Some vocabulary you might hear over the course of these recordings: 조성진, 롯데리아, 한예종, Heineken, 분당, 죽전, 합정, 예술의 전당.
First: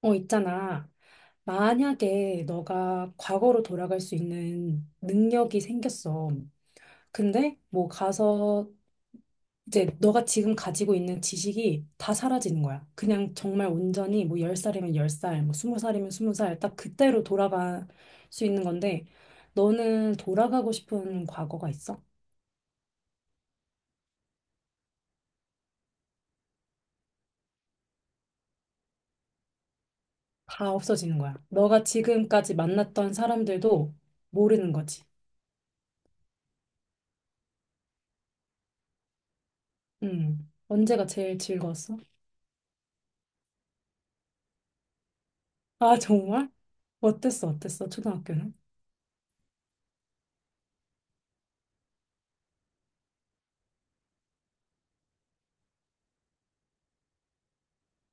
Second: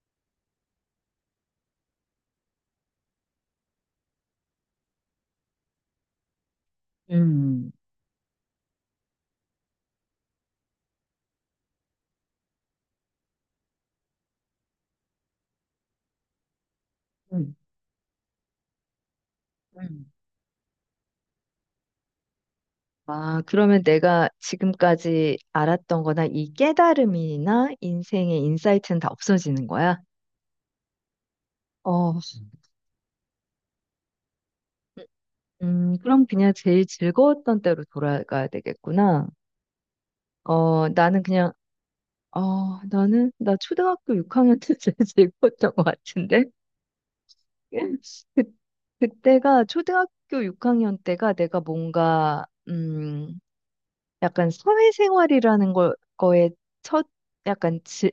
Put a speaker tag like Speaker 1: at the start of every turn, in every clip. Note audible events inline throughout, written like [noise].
Speaker 1: 있잖아. 만약에 너가 과거로 돌아갈 수 있는 능력이 생겼어. 근데
Speaker 2: 음,
Speaker 1: 뭐 가서 이제 너가 지금 가지고 있는 지식이 다 사라지는 거야. 그냥 정말 온전히 뭐 10살이면 10살, 뭐 20살이면 20살, 딱 그때로
Speaker 2: 음,
Speaker 1: 돌아갈 수 있는 건데,
Speaker 2: 음.
Speaker 1: 너는 돌아가고 싶은 과거가 있어?
Speaker 2: 아, 그러면 내가 지금까지 알았던 거나 이 깨달음이나 인생의 인사이트는 다 없어지는 거야?
Speaker 1: 다 없어지는 거야. 너가
Speaker 2: 어,
Speaker 1: 지금까지 만났던 사람들도 모르는 거지.
Speaker 2: 그럼 그냥 제일 즐거웠던 때로 돌아가야 되겠구나.
Speaker 1: 음.
Speaker 2: 어,
Speaker 1: 언제가
Speaker 2: 나는
Speaker 1: 제일
Speaker 2: 그냥,
Speaker 1: 즐거웠어?
Speaker 2: 어, 나는, 나 초등학교 6학년 때 [laughs] 제일 즐거웠던 것
Speaker 1: 아,
Speaker 2: 같은데?
Speaker 1: 정말? 어땠어, 어땠어,
Speaker 2: [laughs] 그,
Speaker 1: 초등학교는?
Speaker 2: 그때가, 초등학교 6학년 때가 내가 뭔가, 약간 사회생활이라는 거에 첫 약간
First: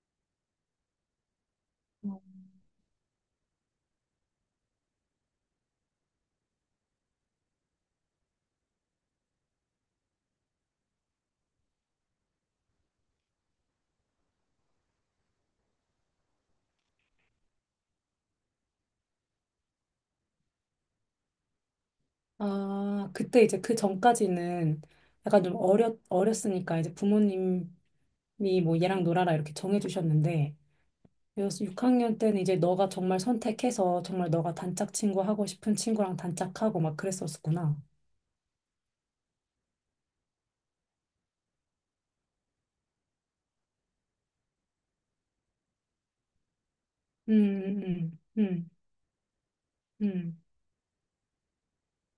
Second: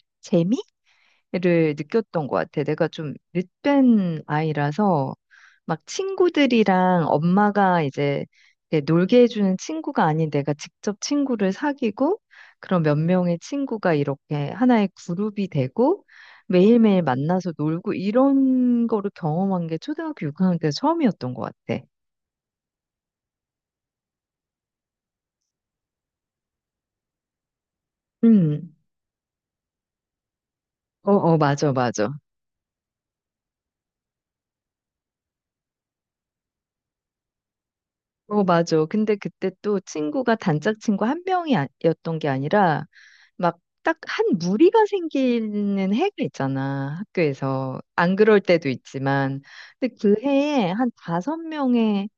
Speaker 2: 재미를 느꼈던 것 같아. 내가 좀 늦된 아이라서 막 친구들이랑 엄마가 이제 이렇게 놀게 해주는 친구가 아닌 내가 직접 친구를 사귀고 그런 몇 명의 친구가 이렇게 하나의 그룹이 되고 매일매일 만나서 놀고 이런 거를 경험한 게 초등학교 6학년 때 처음이었던 것 같아.
Speaker 1: 아, 그때 이제 그 전까지는 약간 좀 어렸으니까 이제 부모님이
Speaker 2: 음.
Speaker 1: 뭐 얘랑 놀아라 이렇게 정해주셨는데,
Speaker 2: 어, 어, 맞아, 맞아.
Speaker 1: 6학년 때는 이제 너가 정말 선택해서 정말 너가 단짝 친구 하고 싶은 친구랑 단짝하고 막 그랬었구나.
Speaker 2: 어, 맞아. 근데 그때 또 친구가 단짝 친구 한 명이었던 게 아니라 막 딱 한 무리가 생기는 해가 있잖아.
Speaker 1: 음,
Speaker 2: 학교에서. 안
Speaker 1: 음,
Speaker 2: 그럴 때도
Speaker 1: 음,
Speaker 2: 있지만. 근데 그
Speaker 1: 음,
Speaker 2: 해에 한 다섯 명의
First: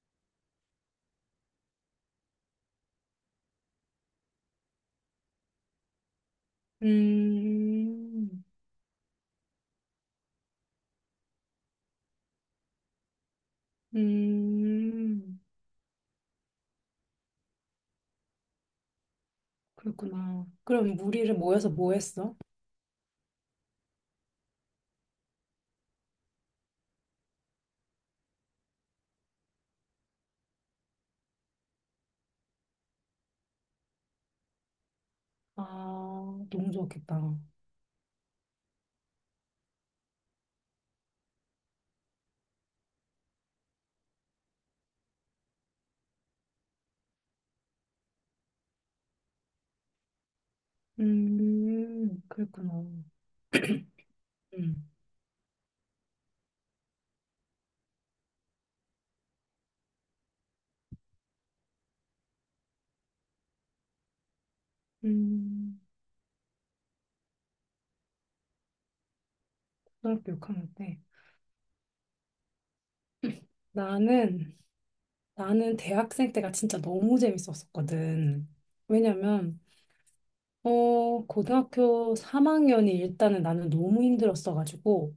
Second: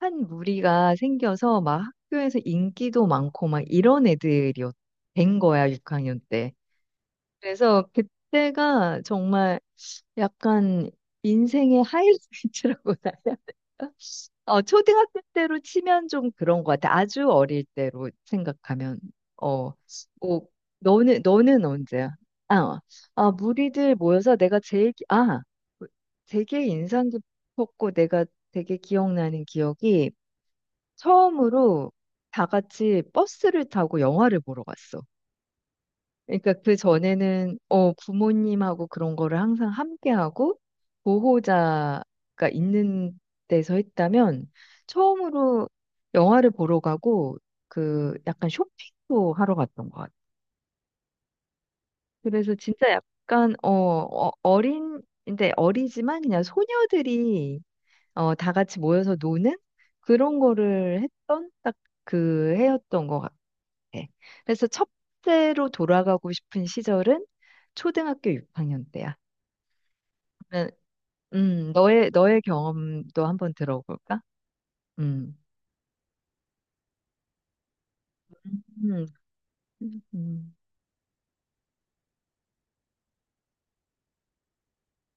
Speaker 2: 한 무리가 생겨서 막 학교에서 인기도 많고 막 이런 애들이 된 거야, 6학년 때. 그래서
Speaker 1: 음,
Speaker 2: 그때가 정말 약간 인생의 하이라이트라고 [laughs] 나야. 어, 초등학교
Speaker 1: 음,
Speaker 2: 때로 치면 좀 그런 것 같아. 아주 어릴 때로 생각하면. 어,
Speaker 1: 그렇구나.
Speaker 2: 뭐,
Speaker 1: 그럼
Speaker 2: 너는,
Speaker 1: 무리를
Speaker 2: 너는
Speaker 1: 모여서 뭐
Speaker 2: 언제야?
Speaker 1: 했어?
Speaker 2: 아, 아, 무리들 모여서 내가 제일, 아, 되게 인상 깊었고 내가 되게 기억나는 기억이 처음으로 다 같이 버스를 타고 영화를 보러 갔어.
Speaker 1: 아,
Speaker 2: 그러니까
Speaker 1: 너무
Speaker 2: 그
Speaker 1: 좋았겠다.
Speaker 2: 전에는 부모님하고 그런 거를 항상 함께하고 보호자가 있는 데서 했다면 처음으로 영화를 보러 가고 그 약간 쇼핑도 하러 갔던 것 같아. 그래서
Speaker 1: 그랬구나.
Speaker 2: 진짜 약간
Speaker 1: 음.
Speaker 2: 어린 근데 어리지만 그냥 소녀들이 다 같이 모여서 노는 그런 거를 했던 딱 그 해였던 것 같아. 네. 그래서 첫째로
Speaker 1: 음,
Speaker 2: 돌아가고 싶은 시절은 초등학교 6학년 때야.
Speaker 1: 초등학교
Speaker 2: 그러면,
Speaker 1: 6학년 때.
Speaker 2: 너의 경험도 한번 들어볼까?
Speaker 1: 나는,
Speaker 2: 음.
Speaker 1: 나는 대학생 때가 진짜 너무 재밌었었거든.
Speaker 2: 음,
Speaker 1: 왜냐면,
Speaker 2: 음,
Speaker 1: 고등학교 3학년이 일단은 나는 너무 힘들었어가지고,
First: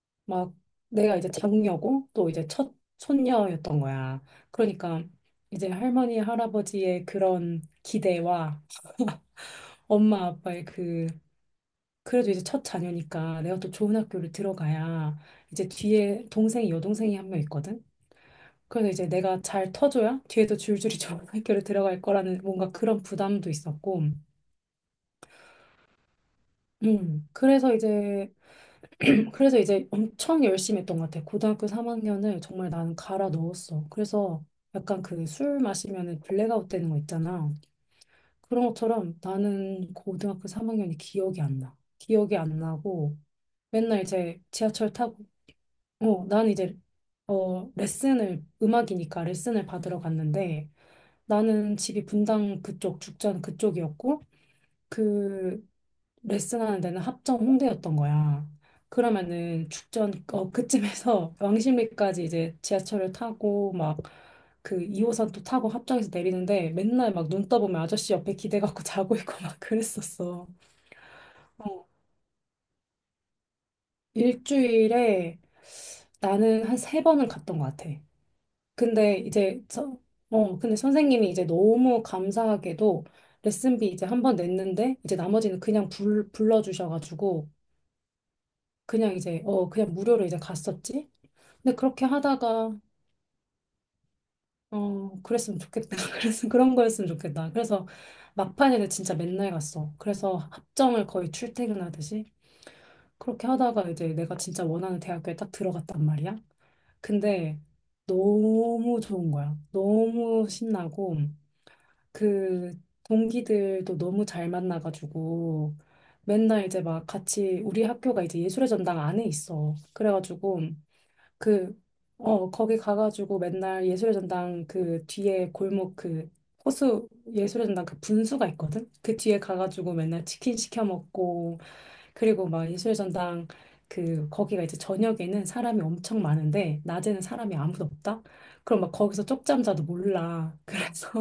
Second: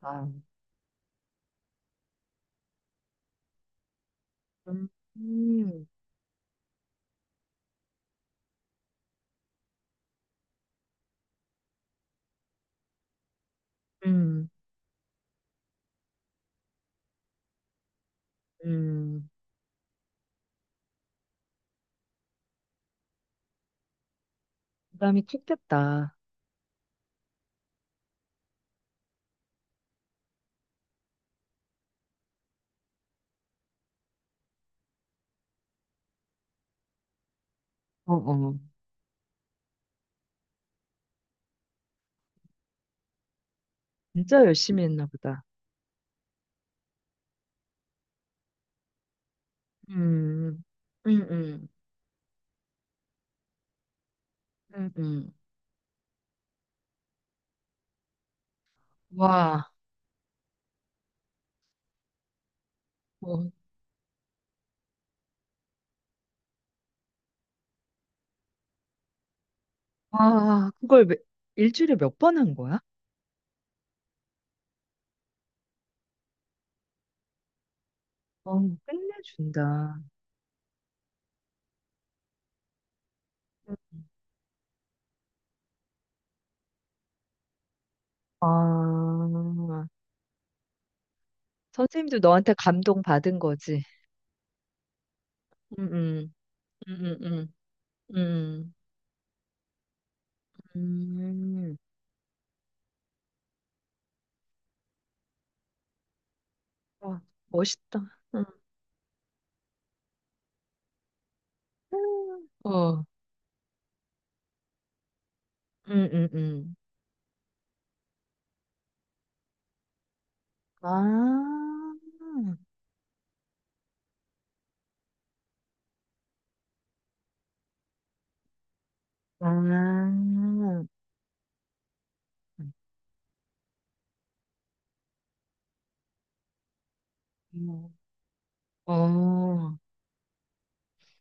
Speaker 2: 아,
Speaker 1: 막 내가 이제 장녀고, 또 이제 첫 손녀였던 거야.
Speaker 2: 음,
Speaker 1: 그러니까 이제
Speaker 2: 음,
Speaker 1: 할머니, 할아버지의 그런 기대와 엄마, 아빠의 그 그래도 이제 첫 자녀니까 내가 또 좋은 학교를
Speaker 2: 음,
Speaker 1: 들어가야 이제 뒤에 동생이 여동생이 한 명 있거든. 그래서 이제
Speaker 2: 음.
Speaker 1: 내가 잘 터줘야 뒤에도 줄줄이 [laughs] 좋은 학교를 들어갈 거라는 뭔가 그런 부담도 있었고.
Speaker 2: 부담이 컸겠다.
Speaker 1: 그래서 이제, 엄청 열심히 했던 것 같아. 고등학교 3학년을 정말 나는 갈아 넣었어. 그래서 약간 그 술 마시면은 블랙아웃 되는 거 있잖아.
Speaker 2: 어, 어.
Speaker 1: 그런 것처럼 나는 고등학교 3학년이 기억이 안 나. 기억이 안 나고 맨날
Speaker 2: 진짜
Speaker 1: 이제
Speaker 2: 열심히
Speaker 1: 지하철
Speaker 2: 했나
Speaker 1: 타고
Speaker 2: 보다.
Speaker 1: 나는 이제 레슨을, 음악이니까 레슨을 받으러
Speaker 2: 음,
Speaker 1: 갔는데
Speaker 2: 음, 음,
Speaker 1: 나는 집이 분당 그쪽, 죽전 그쪽이었고
Speaker 2: 음, 음.
Speaker 1: 그 레슨하는 데는 합정 홍대였던 거야. 그러면은
Speaker 2: 와,
Speaker 1: 죽전, 그쯤에서 [laughs] 왕십리까지 이제 지하철을
Speaker 2: 어,
Speaker 1: 타고 막 그 2호선 또 타고 합정에서 내리는데 맨날 막 눈 떠보면 아저씨 옆에 기대갖고 [laughs] 자고 있고 막 그랬었어.
Speaker 2: 와, 그걸
Speaker 1: 어,
Speaker 2: 일주일에 몇 번 한 거야?
Speaker 1: 일주일에 나는 한 세 번은 갔던 것 같아.
Speaker 2: 어,
Speaker 1: 근데 이제
Speaker 2: 끝내준다.
Speaker 1: 저, 어, 근데 선생님이 이제 너무 감사하게도 레슨비 이제 한번 냈는데 이제 나머지는 그냥 불러주셔가지고 그냥 이제
Speaker 2: 아,
Speaker 1: 그냥 무료로 이제 갔었지. 근데 그렇게
Speaker 2: 선생님도 너한테
Speaker 1: 하다가
Speaker 2: 감동받은 거지.
Speaker 1: 그랬으면
Speaker 2: 음,
Speaker 1: 좋겠다. [laughs]
Speaker 2: 음,
Speaker 1: 그래서 그런 거였으면
Speaker 2: 음,
Speaker 1: 좋겠다.
Speaker 2: 음,
Speaker 1: 그래서
Speaker 2: 음,
Speaker 1: 막판에는 진짜 맨날 갔어. 그래서 합정을
Speaker 2: 음,
Speaker 1: 거의
Speaker 2: 음.
Speaker 1: 출퇴근하듯이 그렇게 하다가 이제 내가 진짜 원하는 대학교에 딱 들어갔단 말이야.
Speaker 2: 와,
Speaker 1: 근데
Speaker 2: 멋있다. 응.
Speaker 1: 너무 좋은 거야. 너무 신나고. 그
Speaker 2: 어,
Speaker 1: 동기들도 너무 잘 만나가지고
Speaker 2: 음, 음,
Speaker 1: 맨날
Speaker 2: 음.
Speaker 1: 이제 막 같이 우리 학교가 이제 예술의 전당 안에 있어. 그래가지고
Speaker 2: 아,
Speaker 1: 그, 거기 가가지고 맨날 예술의 전당 그 뒤에 골목 그 호수 예술의 전당 그 분수가 있거든? 그 뒤에 가가지고
Speaker 2: 아,
Speaker 1: 맨날 치킨 시켜 먹고 그리고 막
Speaker 2: 음,
Speaker 1: 예술의 전당 그 거기가 이제 저녁에는 사람이 엄청 많은데 낮에는 사람이 아무도 없다? 그럼 막 거기서
Speaker 2: 어,
Speaker 1: 쪽잠자도 몰라. [laughs] 그래서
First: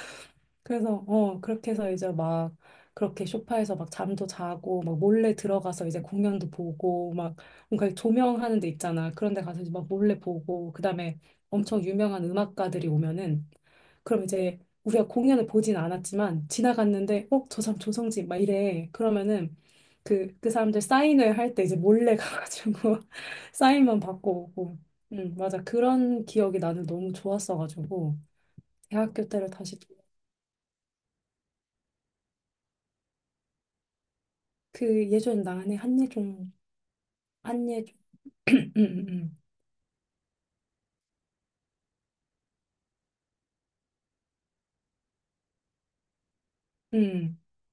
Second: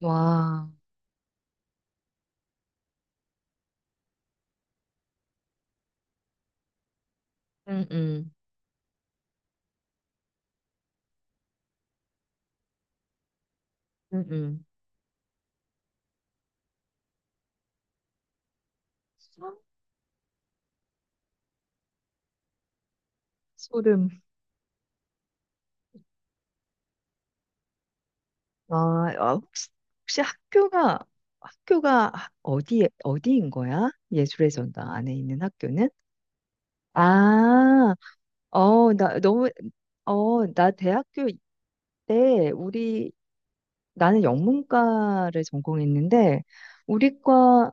Speaker 2: 와,
Speaker 1: 그래서 그렇게 해서 이제 막 그렇게 소파에서 막 잠도 자고 막 몰래 들어가서 이제 공연도 보고 막
Speaker 2: 음,
Speaker 1: 뭔가
Speaker 2: 음,
Speaker 1: 조명하는 데 있잖아 그런 데 가서 이제 막 몰래 보고 그다음에 엄청 유명한 음악가들이 오면은
Speaker 2: 음,
Speaker 1: 그럼 이제
Speaker 2: 음.
Speaker 1: 우리가 공연을 보진 않았지만 지나갔는데 어 저 사람 조성진 막 이래 그러면은 그 그 사람들 사인회 할 때 이제 몰래 [laughs] 가가지고 사인만
Speaker 2: 소름.
Speaker 1: 받고 오고 맞아, 그런 기억이 나는 너무 좋았어가지고
Speaker 2: 아,
Speaker 1: 대학교
Speaker 2: 아,
Speaker 1: 때를
Speaker 2: 혹시,
Speaker 1: 다시
Speaker 2: 혹시 학교가 어디에, 어디인 거야? 예술의 전당
Speaker 1: 그
Speaker 2: 안에 있는
Speaker 1: 예전에 나한
Speaker 2: 학교는?
Speaker 1: 한예종
Speaker 2: 아,
Speaker 1: 한예종 [clears throat] 음,
Speaker 2: 어, 나
Speaker 1: 음,
Speaker 2: 너무, 나 대학교 때 나는 영문과를 전공했는데, 우리
Speaker 1: 음.
Speaker 2: 과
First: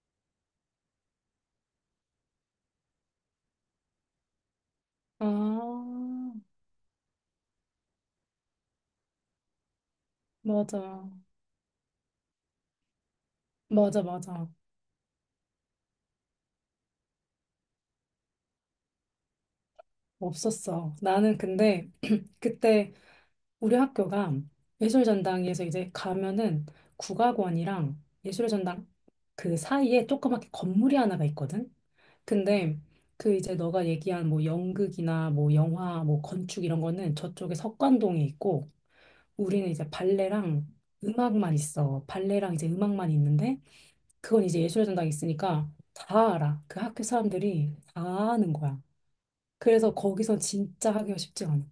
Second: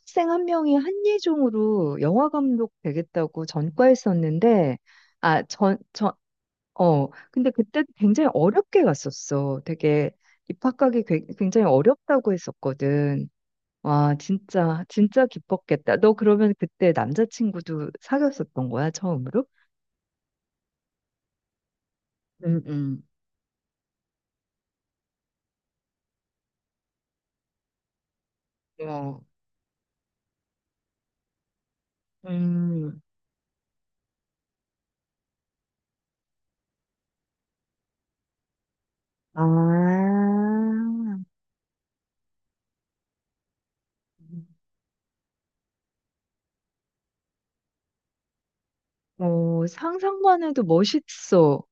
Speaker 2: 학생 한 명이 한예종으로 영화 감독 되겠다고 전과했었는데,
Speaker 1: 아,
Speaker 2: 아, 근데 그때 굉장히 어렵게 갔었어. 되게 입학하기
Speaker 1: 맞아,
Speaker 2: 굉장히 어렵다고 했었거든.
Speaker 1: 맞아,
Speaker 2: 와,
Speaker 1: 맞아.
Speaker 2: 진짜, 진짜 기뻤겠다. 너 그러면 그때 남자친구도 사귀었었던 거야, 처음으로?
Speaker 1: 없었어 나는 근데
Speaker 2: 음,
Speaker 1: 그때
Speaker 2: 음.
Speaker 1: 우리 학교가 예술전당에서 이제 가면은 국악원이랑 예술 전당
Speaker 2: 어.
Speaker 1: 그 사이에 조그맣게 건물이 하나가 있거든. 근데
Speaker 2: 음,
Speaker 1: 그 이제 너가 얘기한 뭐 연극이나 뭐 영화 뭐 건축 이런 거는 저쪽에 석관동에 있고 우리는 이제
Speaker 2: 아,
Speaker 1: 발레랑 음악만 있어. 발레랑 이제 음악만 있는데 그건 이제 예술의 전당이 있으니까 다 알아. 그 학교 사람들이 다 아는 거야.
Speaker 2: 어,
Speaker 1: 그래서 거기서
Speaker 2: 상상만 해도
Speaker 1: 진짜 하기가 쉽지
Speaker 2: 멋있어.
Speaker 1: 않아.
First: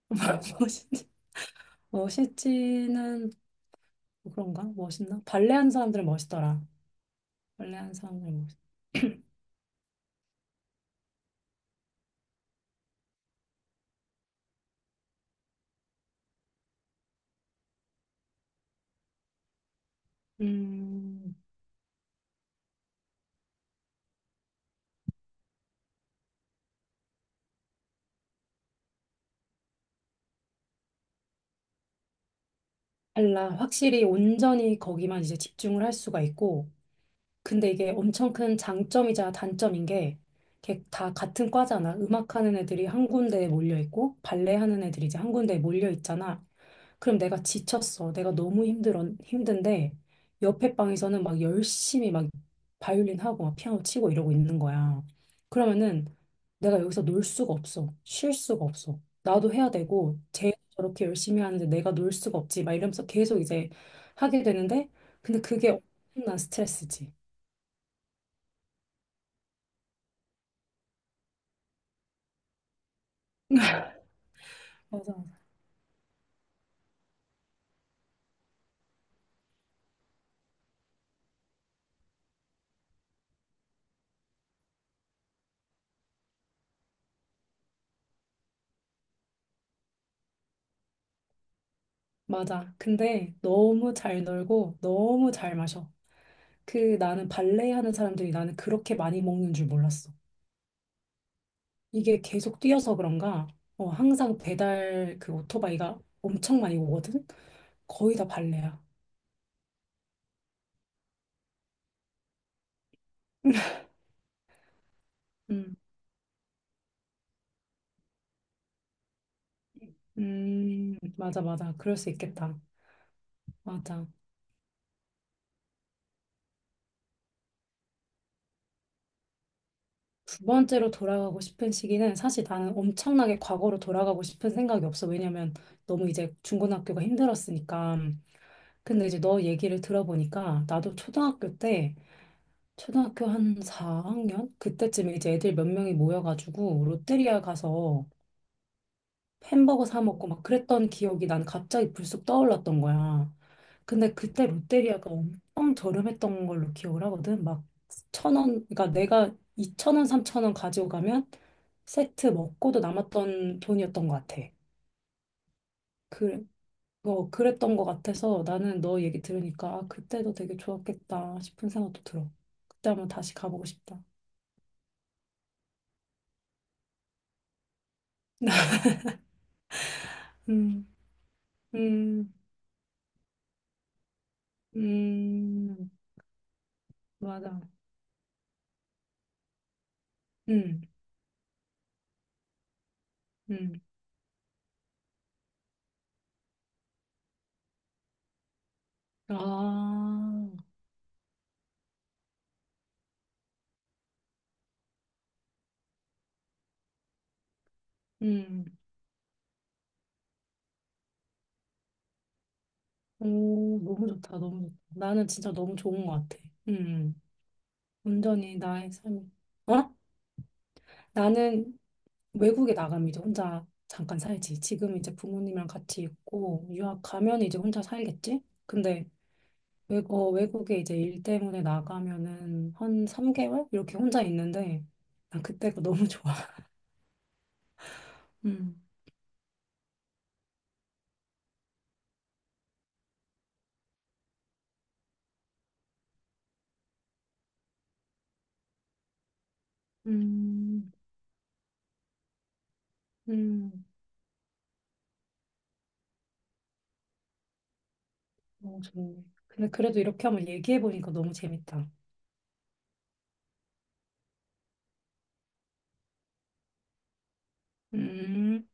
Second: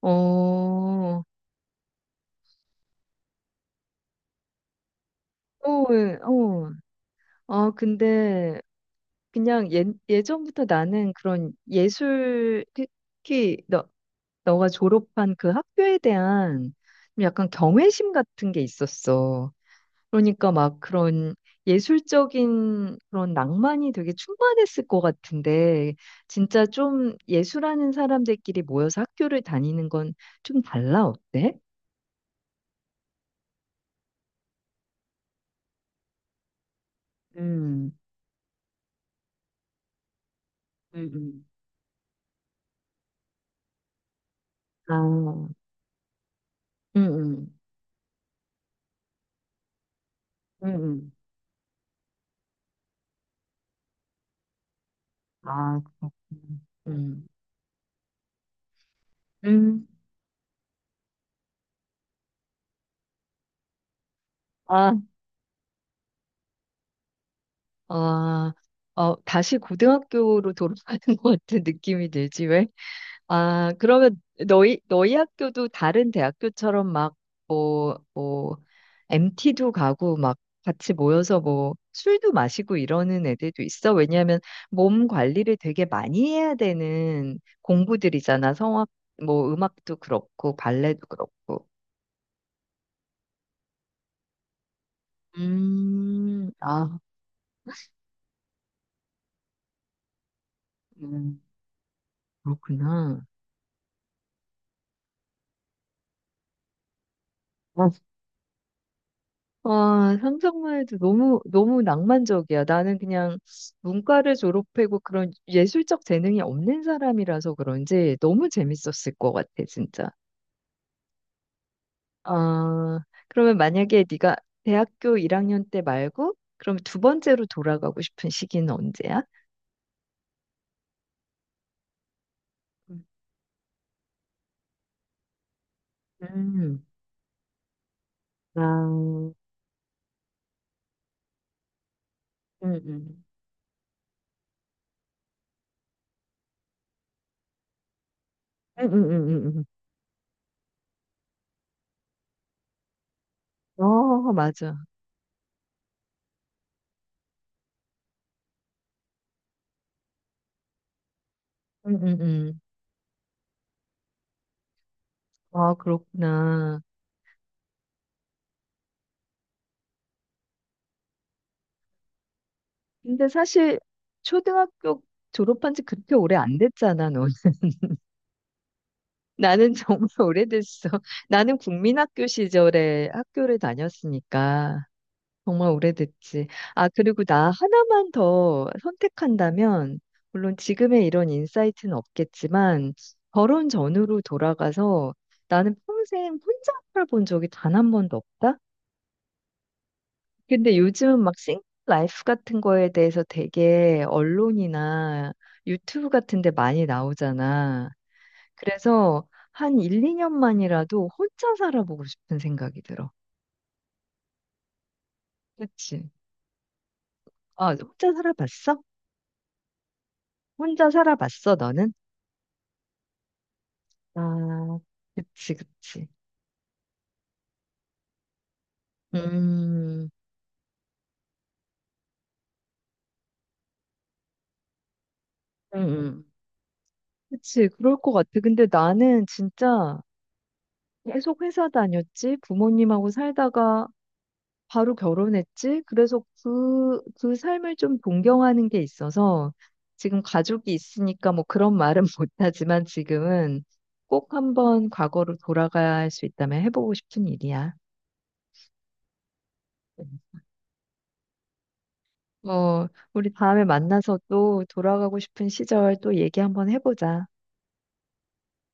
Speaker 2: 어,
Speaker 1: [laughs] 멋있지?
Speaker 2: 어,
Speaker 1: 멋있지는 뭐 그런가? 멋있나? 발레 하는 사람들은
Speaker 2: 예,
Speaker 1: 멋있더라.
Speaker 2: 어. 아,
Speaker 1: 발레 하는 사람들은 멋있.
Speaker 2: 근데 그냥 예전부터 나는 그런 예술, 특히 너가 졸업한 그 학교에 대한 좀 약간 경외심 같은 게 있었어. 그러니까 막 그런
Speaker 1: 음,
Speaker 2: 예술적인 그런 낭만이 되게 충만했을 것 같은데, 진짜 좀 예술하는 사람들끼리 모여서 학교를 다니는 건 좀 달라, 어때?
Speaker 1: 달라. 확실히 온전히 거기만 이제 집중을 할 수가 있고 근데 이게
Speaker 2: 음,
Speaker 1: 엄청 큰 장점이자 단점인 게, 이렇게
Speaker 2: 음,
Speaker 1: 다
Speaker 2: 음,
Speaker 1: 같은 과잖아. 음악하는 애들이 한 군데에 몰려 있고, 발레 하는
Speaker 2: 아,
Speaker 1: 애들이 이제 한 군데에 몰려 있잖아.
Speaker 2: 응,
Speaker 1: 그럼 내가
Speaker 2: 응,
Speaker 1: 지쳤어. 내가 너무 힘들어, 힘든데,
Speaker 2: 음,
Speaker 1: 옆에
Speaker 2: 음.
Speaker 1: 방에서는 막 열심히 막 바이올린 하고, 막 피아노 치고 이러고 있는 거야.
Speaker 2: 아,
Speaker 1: 그러면은
Speaker 2: 그렇구나.
Speaker 1: 내가 여기서 놀
Speaker 2: 응.
Speaker 1: 수가 없어. 쉴 수가 없어. 나도 해야
Speaker 2: 음,
Speaker 1: 되고, 쟤 저렇게 열심히 하는데 내가 놀 수가 없지. 막 이러면서 계속 이제 하게 되는데,
Speaker 2: 아,
Speaker 1: 근데 그게 엄청난 스트레스지.
Speaker 2: 아, 어, 다시 고등학교로 돌아가는 [laughs] 것 같은 느낌이 들지, 왜? 아, 그러면 너희,
Speaker 1: 맞아,
Speaker 2: 너희
Speaker 1: 맞아.
Speaker 2: 학교도 다른 대학교처럼 막, 뭐, MT도 가고 막 같이 모여서 뭐 술도 마시고 이러는 애들도 있어. 왜냐하면 몸 관리를 되게 많이 해야 되는 공부들이잖아. 성악, 뭐 음악도 그렇고, 발레도 그렇고.
Speaker 1: 근데 너무 잘 놀고 너무 잘 마셔. 그
Speaker 2: 아,
Speaker 1: 나는 발레 하는 사람들이 나는 그렇게 많이 먹는 줄 몰랐어.
Speaker 2: 음.
Speaker 1: 이게 계속 뛰어서
Speaker 2: 그렇구나.
Speaker 1: 그런가? 항상 배달 그 오토바이가 엄청 많이 오거든? 거의 다 발레야.
Speaker 2: 와, 상상만 해도 너무, 너무 낭만적이야. 나는 그냥 문과를 졸업하고 그런
Speaker 1: 음,
Speaker 2: 예술적 재능이 없는 사람이라서 그런지 너무 재밌었을 것 같아, 진짜.
Speaker 1: 맞아, 맞아. 그럴 수 있겠다.
Speaker 2: 아, 그러면 만약에
Speaker 1: 맞아.
Speaker 2: 네가 대학교 1학년 때 말고, 그럼 두 번째로 돌아가고 싶은 시기는 언제야?
Speaker 1: 두 번째로 돌아가고 싶은 시기는 사실 나는 엄청나게 과거로 돌아가고 싶은 생각이 없어. 왜냐면 너무 이제
Speaker 2: 음,
Speaker 1: 중고등학교가 힘들었으니까.
Speaker 2: 아,
Speaker 1: 근데 이제 너 얘기를 들어보니까 나도 초등학교 때
Speaker 2: 음,
Speaker 1: 초등학교 한 4학년 그때쯤에 이제 애들 몇 명이 모여가지고 롯데리아 가서
Speaker 2: 음.
Speaker 1: 햄버거 사 먹고 막 그랬던 기억이 난 갑자기 불쑥 떠올랐던 거야.
Speaker 2: 음.
Speaker 1: 근데
Speaker 2: 어,
Speaker 1: 그때
Speaker 2: 맞아.
Speaker 1: 롯데리아가 엄청 저렴했던 걸로 기억을 하거든. 막 1,000원, 그러니까 내가 2천 원, 3천 원 가지고 가면
Speaker 2: 음, 음,
Speaker 1: 세트
Speaker 2: 음.
Speaker 1: 먹고도 남았던 돈이었던 것 같아.
Speaker 2: 아,
Speaker 1: 그,
Speaker 2: 그렇구나.
Speaker 1: 그랬던 것 같아서 나는 너 얘기 들으니까 아, 그때도 되게 좋았겠다 싶은 생각도 들어. 그때 한번
Speaker 2: 근데
Speaker 1: 다시 가보고
Speaker 2: 사실
Speaker 1: 싶다.
Speaker 2: 초등학교 졸업한 지 그렇게 오래 안 됐잖아, 넌. [laughs] 나는 정말
Speaker 1: 음,
Speaker 2: 오래됐어. 나는 국민학교
Speaker 1: 음,
Speaker 2: 시절에 학교를 다녔으니까 정말
Speaker 1: 음,
Speaker 2: 오래됐지. 아, 그리고 나
Speaker 1: 맞아.
Speaker 2: 하나만 더 선택한다면, 물론
Speaker 1: 음,
Speaker 2: 지금의 이런 인사이트는 없겠지만, 결혼
Speaker 1: 음.
Speaker 2: 전으로 돌아가서 나는 평생 혼자 살아본 적이 단 한 번도 없다?
Speaker 1: 아,
Speaker 2: 근데 요즘 막 싱글 라이프 같은 거에 대해서 되게 언론이나 유튜브 같은 데 많이 나오잖아.
Speaker 1: 음.
Speaker 2: 그래서 한 1, 2년만이라도 혼자 살아보고 싶은 생각이 들어.
Speaker 1: 오, 너무 좋다, 너무 좋다. 나는 진짜 너무 좋은
Speaker 2: 그치?
Speaker 1: 것 같아. 음,
Speaker 2: 아, 혼자
Speaker 1: 온전히
Speaker 2: 살아봤어?
Speaker 1: 나의 삶이. 어?
Speaker 2: 혼자 살아봤어,
Speaker 1: 나는
Speaker 2: 너는?
Speaker 1: 외국에 나가면 이제 혼자 잠깐 살지.
Speaker 2: 아,
Speaker 1: 지금 이제
Speaker 2: 그치,
Speaker 1: 부모님이랑 같이
Speaker 2: 그치.
Speaker 1: 있고, 유학 가면 이제 혼자 살겠지? 근데
Speaker 2: 음,
Speaker 1: 외국, 외국에 이제 일 때문에 나가면은 한 3개월? 이렇게 혼자 있는데, 난
Speaker 2: 음,
Speaker 1: 그때가 [laughs] 너무
Speaker 2: 음.
Speaker 1: 좋아.
Speaker 2: 그치, 그럴 것 같아. 근데
Speaker 1: 음,
Speaker 2: 나는 진짜 계속 회사 다녔지, 부모님하고 살다가 바로 결혼했지. 그래서 그 삶을 좀 동경하는 게 있어서 지금 가족이
Speaker 1: 음,
Speaker 2: 있으니까 뭐 그런 말은 [laughs] 못하지만 지금은
Speaker 1: 음,
Speaker 2: 꼭 한번 과거로 돌아갈 수 있다면 해보고 싶은 일이야.
Speaker 1: 너무 좋네. 근데 그래도 이렇게 한번 얘기해보니까 너무 재밌다.
Speaker 2: 뭐, 우리 다음에 만나서 또 돌아가고 싶은 시절 또 얘기 한번 해보자.
Speaker 1: 음.